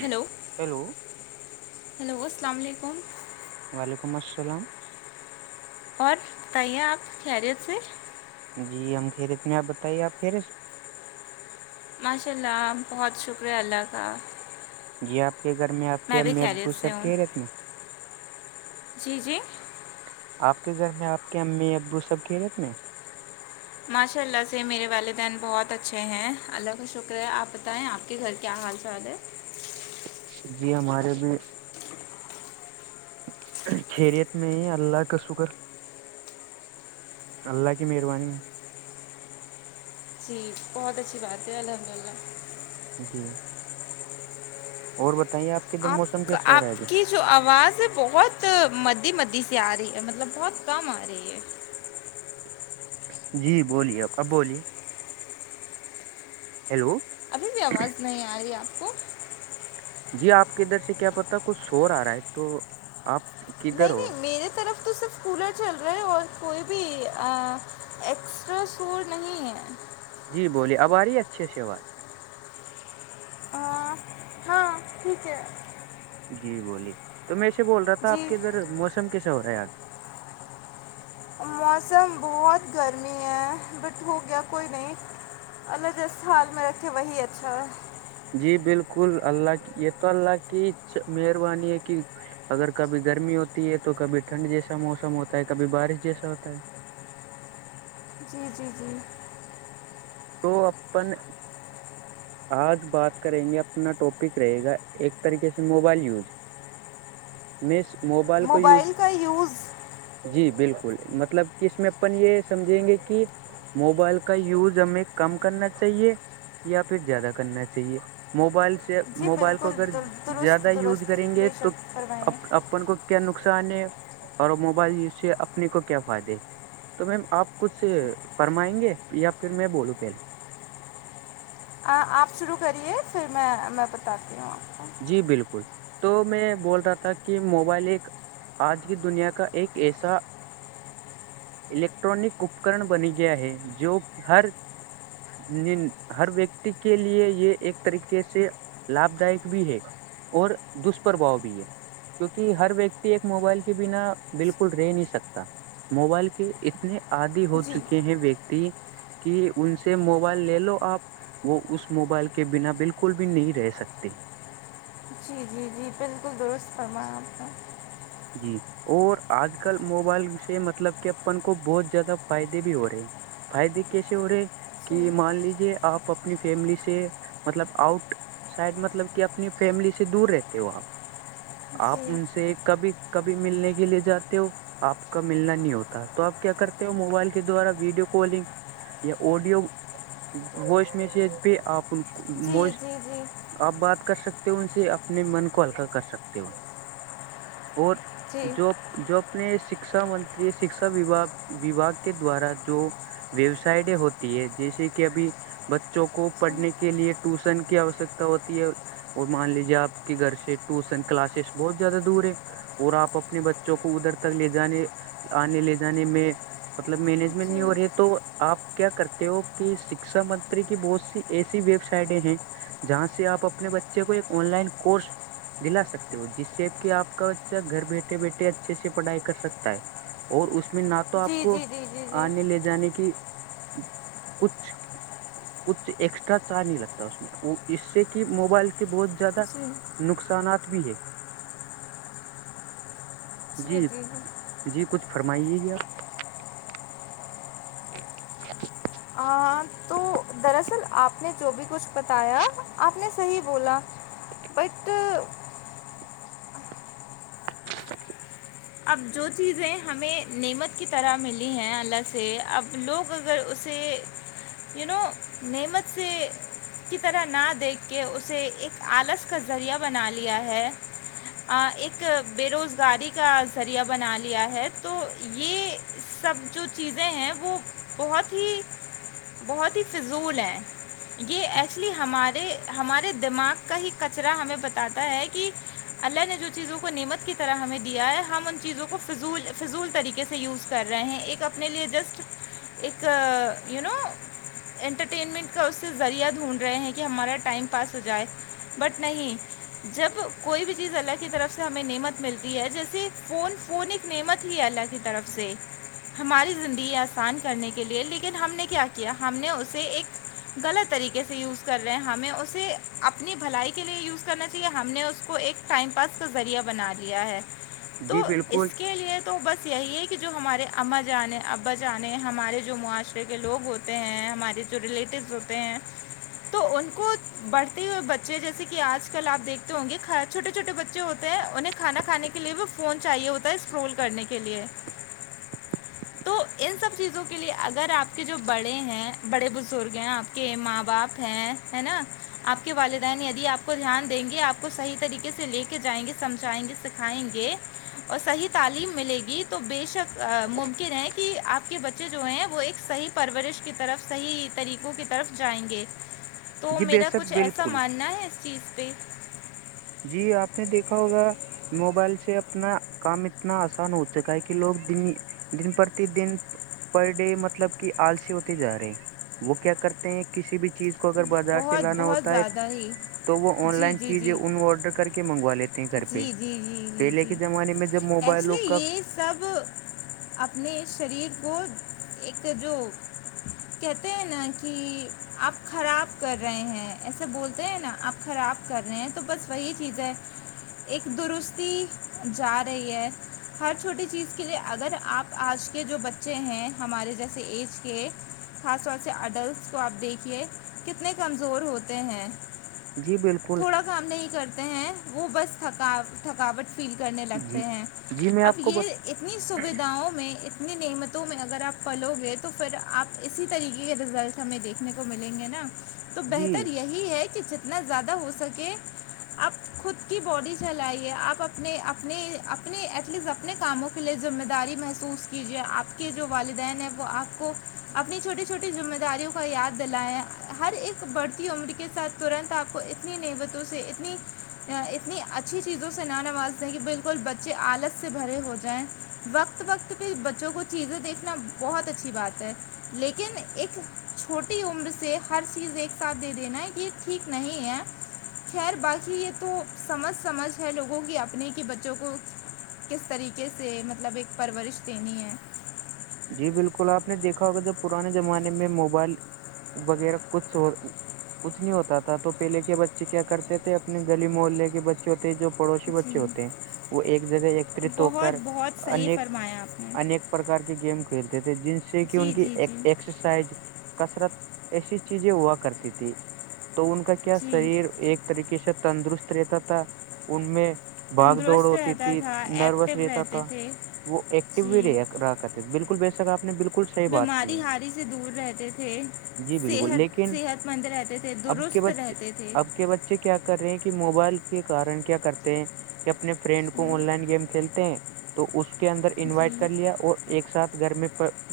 Hello hello hello السلام علیکم وعلیکم السلام اور بتائیے آپ خیریت سے جی ہم خیریت میں آپ بتائیے آپ خیریت ماشاء اللہ بہت شکریہ اللہ کا جی آپ کے گھر میں آپ کے بھی امی خیریت ابو سے سب ہوں کے خیریت میں جی جی آپ کے گھر میں آپ کے امی ابو سب کھی رہتنے ماشاء اللہ سے میرے والدین بہت اچھے ہیں اللہ کا شکر ہے آپ بتائیں آپ کے گھر کیا حال فال ہے جی ہمارے بھی خیریت میں ہی اللہ کا شکر اللہ کی مہربانی میں جی بہت اچھی بات ہے الحمد للہ نیکی اور بتائیے آپ کے ادھر آپ موسم کا کیسا ہو رہا آپ ہے ابھی کی جو آواز ہے بہت مدی مدی سےی آ رہی ہے مطلب بہت کم آ رہی ہے جی بولیے کب بولیے ہیلو ابھی بھی آواز نہیں آ رہی ہے آپ کو جی آپ کے ادھر سے کیا پتا کچھ شور آ رہا ہے تو آپ کدھر نہیں ہو آپ؟ نہیں میرے طرف تو صرف کولر چل رہا ہے اور کوئی بھی ایکسٹرا سور نہیں ہے جی بولیے اب آ رہے اچھے سےوات ہاں ہاں ٹھیک ہے جی بولیے تو میں اسے بول رہا تھا آپ جی کے ادھر موسم کیسا ہو رہا ہے آج موسم بہت گرمی ہے بٹ ہو گیا کوئی نہیں الجست ہال میں رکھے وہی اچھا ہے جی بالکل اللہ کی یہ تو اللہ کی مہربانی ہے کہ اگر کبھی گرمی ہوتی ہے تو کبھی ٹھنڈ جیسا موسم ہوتا ہے کبھی بارش جیسا ہوتا ہے جی جی جی تو اپن آج بات کریں گے اپنا ٹاپک رہے گا ایک طریقے سے موبائل یوز میں اس موبائل کو یوز کا یوز جی بالکل مطلب کہ اس میں اپن یہ سمجھیں گے کہ موبائل کا یوز ہمیں کم کرنا چاہیے یا پھر زیادہ کرنا چاہیے موبائل سے جی موبائل کو بالکل اگر در- درست زیادہ یوز کریں درست گے بے تو شک فرمائیے اپ اپن کو کیا نقصان ہے اور موبائلیز سے اپنے کو کیا فائدے تو میم آپ کچھ فرمائیں گے یا پھر میں بولوں پہلے ہ آپ شروع کریے پھر میں میں بتاتی ہوں آ جی بالکل تو میں بول رہا تھا کہ موبائل ایک آج کی دنیا کا ایک ایسا الیکٹرانک اپکرن بنی گیا ہے جو ہر ہر ویکتی کے لیے یہ ایک طریقے سے لابھ دائک بھی ہے اور دشپرھاؤ بھی ہے کیونکہ ہر ویکتی ایک موبائل کے بنا بالکل رہ نہیں سکتا موبائل کے اتنے آدی ہو جی چکے ہیں ویکتی کہ ان سے موبائل لے لو آپ وہ اس موبائل کے بنا بالکل بھی نہیں رہ سکتے جی جی جی جی بالکل درست فرمایا آپ جی اور آج کل موبائل سے مطلب کہ اپن کو بہت زیادہ فائدے بھی ہو رہے ہیں فائدے کیسے ہو رہے جی کہ مان لیجے آپ اپنی فیملی سے مطلب آؤٹ سائڈ مطلب کہ اپنی فیملی سے دور رہتے ہو آپ آپ جی ان سے کبھی کبھی ملنے کے لیے جاتے ہو آپ کا ملنا نہیں ہوتا تو آپ کیا کرتے ہو موبائل کے دوارا ویڈیو کالنگ یا اوڈیو ووائس میسیج پ آپن جی موج جی جی آپ بات کر سکتے ہو ان سے اپنے من کو ہلکا کر سکتے ہو اور جی جو جو اپنے شکشا منتری شکشاا وباگ کے دوارا جو ویبسائڈیں ہوتی ہے جیسے کہ ابھی بچوں کو جی پڑھنے کے لیے ٹوشن کی آوشکتا ہوتی ہے اور مان لیجیے آپ کے گھر سے ٹوسن کلاسز بہت زیادہ دور ہے اور آپ اپنے بچوں کو ادھر تک لے جانے آنے لے جانے میں مطلب مینجمنٹ جی جی نہیں ہو رہی ہے تو آپ کیا کرتے ہو کہ شکشا منتری کی بہت سی ایسی ویب سائٹیں ہیں جہاں سے آپ اپنے بچے کو ایک آن لائن کورس دلا سکتے ہو جس شیپ کے آپ کا بچہ گھر بیٹھے بیٹھے اچھے سے پڑھائی کر سکتا ہے اور اس میں ناک تو آپ جی کو جی آنے لے جانے کی کچھ کچھ ایکسٹرا چارج نہیں لگتا اس میں وہ اس سے کہ موبائل کے بہت زیادہ جی جی نقصانات بھی ہے جی جی کچھ فرمائیے گی آپ [unintelligible] ہ تو دراصل آپ نے جو بھی کچھ بتایا آپ نے صحیح بولا بٹ [unintelligible] اب جو چیزیں ہمیں نعمت کی طرح ملی ہیں اللہ سے اب لوگ اگر اسے یو نو نعمت سے کی طرح نہ دیکھ کے اسے ایک آلس کا ذریعہ بنا لیا ہے ایک بے روزگاری کا ذریعہ بنا لیا ہے تو یہ سب جو چیزیں ہیں وہ بہت ہی بہت ہی فضول ہیں یہ ایکچولی ہمارے ہمارے دماغ کا ہی کچرا ہمیں بتاتا ہے کہ اللہ نے جو چیزوں کو نعمت کی طرح ہمیں دیا ہے ہم ان چیزوں کو فضول فضول طریقے سے یوز کر رہے ہیں ایک اپنے لیے جسٹ ایک یو نو انٹرٹینمنٹ کا اس سے ذریعہ ڈھونڈ رہے ہیں کہ ہمارا ٹائم پاس ہو جائے بٹ نہیں جب کوئی بھی چیز اللہ کی طرف سے ہمیں نعمت ملتی ہے جیسے فون فون ایک نعمت ہی اللہ کی طرف سے ہماری زندگی آسان کرنے کے لیئے لیکن ہم نے کیا کیا ہم نے اسے ایک غلط طریقے سے یوز کر رہے ہیں ہمیں اسے اپنی بھلائی کے لیے یوز کرنا چاہیے ہم نے اس کو ایک ٹائم پاس کا ذریعہ بنا لیا ہے جی تو بالکل اس کے لیے تو بس یہی ہے کہ جو ہمارے اماں جانیں ابا جانے ہمارے جو معاشرے کے لوگ ہوتے ہیں ہمارے جو ریلیٹیو ہوتے ہیں تو ان کو بڑھتے ہوئے بچے جیسے کہ آج کل آپ دیکھتے ہوں گے چھوٹے چھوٹے بچے ہوتے ہیں انہیں کھانا کھان کے لیے بھی فون چاہیے ہوتا ہے اسکرول کرنے کے لیے [unintelligible] تو ان سب چیزوں کے لیے اگر آپ کے جو بڑے ہیں بڑے بزرگ ہیں آپ کے ماں باپ ہیں ہے نا آپ کے والدین یدی آپ کو دھیان دیں گے آپ کو صحی طریقے سے لے کے جائیں گے سمجھائیں گے سکھائیں گے اور صحیح تعلیم ملے گی تو بے شک ممکن ہے کہ آپ کے بچے جو ہیں وہ ایک صحیح پرورش کی طرف صحیح طریقوں کی طرف جائیں گے [inaudible] تو میرا شک کچھ ایسا بالکل ماننا ہے اس چیز پہ جی آپ نے دیکھا ہوگا موبائل سے اپنا کام اتنا آسان ہو چکا ہے کہ لوگ دن دن پر دن پر ڈے مطلب کہ آلسی ہوتے جا رہے ہیں وہ کیا کرتے ہیں کسی بھی چیز اگر بازار سے بہت لانا بہت ہوتا ہے زیادہ ہی تو وہ آن جی لائن جی چیزیں جی ان آڈر کر کے منگوا لیتے ہیں گھر جی پہ جی جی جی پہلے جی کے زمانے میں جب اس موبائلوں لیے کا یہ سب اپنے شریر کو ایک جو کہتے ہیں نا کہ آپ خراب کر رہے ہیں ایسے بولتے ہیں نا آپ خراب کر رہے ہیں تو بس وہی چیز ہے ایک درستی جا رہی ہے ہر چھوٹی چیز کے لیے اگر آپ آج کے جو بچے ہیں ہمارے جیسے ایج کے خاص طور سے اڈلٹس کو آپ دیکھیے کتنے کمزور ہوتے ہیں جی بالکل تھوڑا کام نہیں کرتے ہیں وہ بس تھکا تھکاوٹ فیل کرنے لگتے جی ہیں جی میں اب آپ کو بت یہ اتنی سویدھاؤں میں اتنی نعمتوں میں اگر آپ پلو گے تو پھر آپ اسی طریقے کے رزلٹ ہمیں دیکھنے کو ملیں گے نا تو جی بہتر یہی ہے کہ جتنا زیادہ ہو سکے آپ خود کی باڈی چلائیے آپ اپنے اپنے اپنے ایٹ لیسٹ اپنے کاموں کے لیے ذمہ داری محسوس کیجیے آپ کے جو والدین ہیں وہ آپ کو اپنی چھوٹی چھوٹی ذمہ داریوں کا یاد دلائیں ہر ایک بڑھتی عمر کے ساتھ ترنت آپ کو اتنی نعبتوں سے اتنی اتنی اچھی چیزوں سے نہ نواز دیں کہ بالکل بچے آالت سے بھرے ہو جائیں وقت وقت پہ بچوں کو چیزیں دیکھنا بہت اچھی بات ہے لیکن ایک چھوٹی عمر سے ہر چیز ایک ساتھ دے دینا ہے یہ ٹھیک نہیں ہے خیر باقی یہ تو سمجھ سمجھ ہے لوگوں کے اپنے کے بچوں کو کس طریقے سے مطلب ایک پرورش دینی ہے جی بالکل آپ نے دیکھا ہوگا جب پرانے زمانے میں موبائل وغیرہ کچھ ہو کچھ نہیں ہوتا تھا تو پہلے کے بچے کیا کرتے تھے اپنے گلی محلے کے بچے ہوتے جو پڑوسی جی بچے ہوتے ہیں وہ ایک جگہ ایکتری تو بہت کر بہت ان صحیح فرمایا آپ نے انیک پرکار کے گیم کھیلتے تھے جن سے کہ ان جی کی جی جی ایکسرسائز کثرت ایسی چیزیں ہوا کرتی تھی تو ان کا کیا جی شریر ایک طریقے سے تندرست رہتا تھا ان میں باگ دوڑ تندرست ہوتی رہتا تھی تھا نروس ایکٹیو رہتا رہتے تھا تھے وہ ایکٹیو بھی جی رہ راتے ہے بالکل بے شک آپ نے بالکل صحیح بات کی بیماری ہے ہاری سے دور رہتے تھے جی بالکل صحت لیکن صحت مند رہتے تھے درست رہتے تھے بچ کیا کر رہے ہیں کہ موبائل کے کن کیا کرتے ہیں کہ اپنے فرینڈ جی کو آن لائن گیم کھیلتے تو اس کے اندر انوائٹ کر جی لیا اور ایک ساتھ گھر میں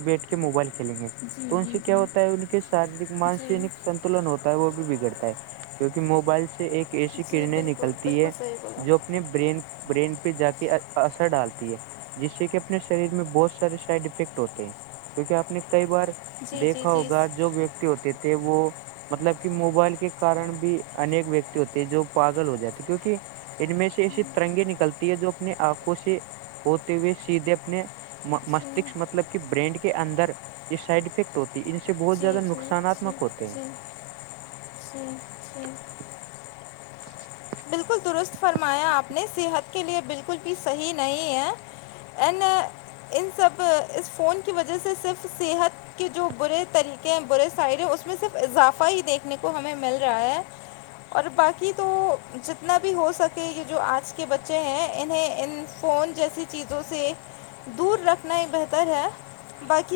بیٹھ کے موبائل کھیلیں گے جی تو ان سے جی جی کیا ہوتا ہے ان شارییرک مانس جی نک سنتلن ہوتا ہے وہ بھی بگڑتا ہے کیونکہ موبائل سے ایک ایسی جی کرنیں بالکل نکلتی بالکل ہے صحیح بولا جو اپنے ب برین پہ جا کے اثر ڈالتی ہے جس سے کہ اپنے شریر میں بہت سائڈ افیکٹ ہوتے ہیں کیکہ آپ نے کئی بار جی جی دیکھا جی ہوگا جو ہوتے تھے وہ مطلب کہ موبائل کے کن بھی انیک ویکتی ہوتے ہیں جو پاگل ہو جاتے کیونکہ ان میں سے ایسی ترنگیں نکلتی ہے جو اپنی آنکھوں سے ہوتے ہوئے سیدھے اپنے جی مستشک مطلب کہ برینڈ کے اندر یہ سائڈ افیکٹ ہوتی ہے ان سے بہت جی زیادہ جی جی نقصاناتمک ہوتے ہیں جی جی جی بالکل درست فرما آپ نے صحت کے لیے بالکل بھی صحیح نہیں ہے اینڈ ان سب اس فون کی وجہ سے صرف صحت کہ جو برے طریقے ہیں برے سائڈ ہیں اس میں صرف اضافہ ہی دیکھنے کو ہمیں مل رہا ہے اور باقی تو جتنا بھی ہو سک کہ یہ جو آج کے بچے ہیں انہیں ان فون جیسی چیزوں سے دور رکھنا ہی بہتر ہے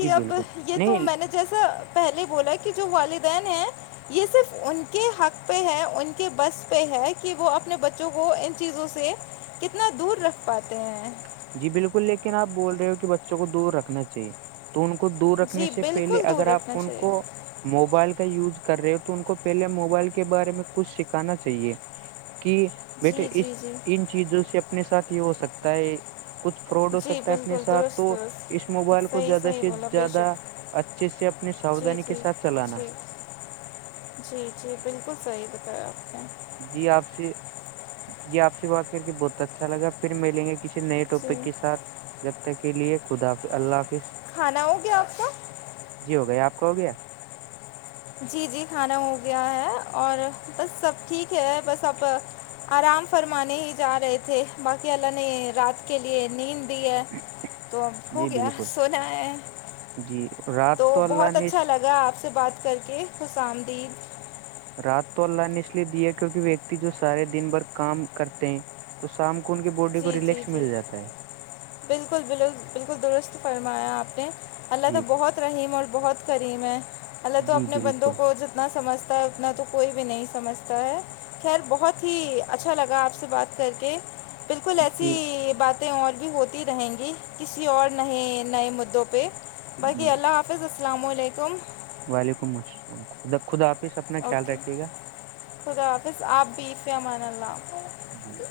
جی اب بالکل یہ تو نہیں میں نے جیسا پہلے بولا کہ جو والدین ہیں یہ صرف ان کے حق پہ ہے ان کے بس پہ ہے کہ وہ اپنے بچوں جو وہ ان چیزوں سے کتنا دور رکھ پاتے ہیں جی بالکل لیکن آپ بول رہے ہو کہ بچوں کو دور رکھنا چاہیے تو ان کو دور رکھنے جی سے پہلے بالکل دور اگر آپ رکھنا ان چاہیے کو موبائل کا یوز کر رہے ہو تو ان کو پہلے موبائل کے بارے میں کچھ سکھانا چاہیے کہ بیٹے جی اس جی جی ان چیزوں سے اپنے ساتھ ہی ہو سکتا ہے کچھ فراڈ ہو جی سکتا ہے اپنے بالکل ساتھ تو درست اس موبائل درست کو صحیح زیادہ صحیح سے بولا بے زیادہ شک اچھے سے اپ نے جی ساودانی کے جی ساتھ چلانا جی جی جی بالکل صحیح بتایا آپ نے جی آپ سے جی آپ سے بات کر کے بہت اچھا لگا پھر ملیں گے کسی نئے ٹاپک کے جی ساتھ جب تک کے لیے خدا اللہ حافظ کھانا ہوگیا آپ کا جی ہو گیا آپ کا ہو گیا جی جی کھانا ہو گیا ہے اور بس سب ٹھیک ہے بس آپ آرام فرمانے ہی جا رہے تھے باقی اللہ نے رات کے لیے نیند دی ہے اچ تو اب ہو گیا سونا ہے جی رات تو اللہ بہت نے اچھا لگا آپ سے بات کر کے خسام دی رات تو اللہ نے اس لیے دی ہے کیونک ویکتی جو سارے دن بھر کام کرتے ہیں تو شام کو ان کے جی جی جی بالکل بالل بالکل درست فرمایا آپ نے اللہ تو جی بہت رحیم اور بہت کریم ہے اللہ تو جی اپنے بندوں بالکل کو جتنا سمجھ تا انا تو کوئی بھی نہیں سمجھتا ہے خیر بہت ہی اچھا لگا آپ سے بات کر کے بالکل جی ایسی بات اور بھی ہوتی رہیں گی کسی اور نئے نئے مدعوں پہ باقی جی اللہ آپ ا السلام علیکم وعلیکم السلام خدا خود آپ ہیس اپنا خیال اوکے رکھیے گا خدا حافظ آپ بھی عفی امان اللہ حاظ جی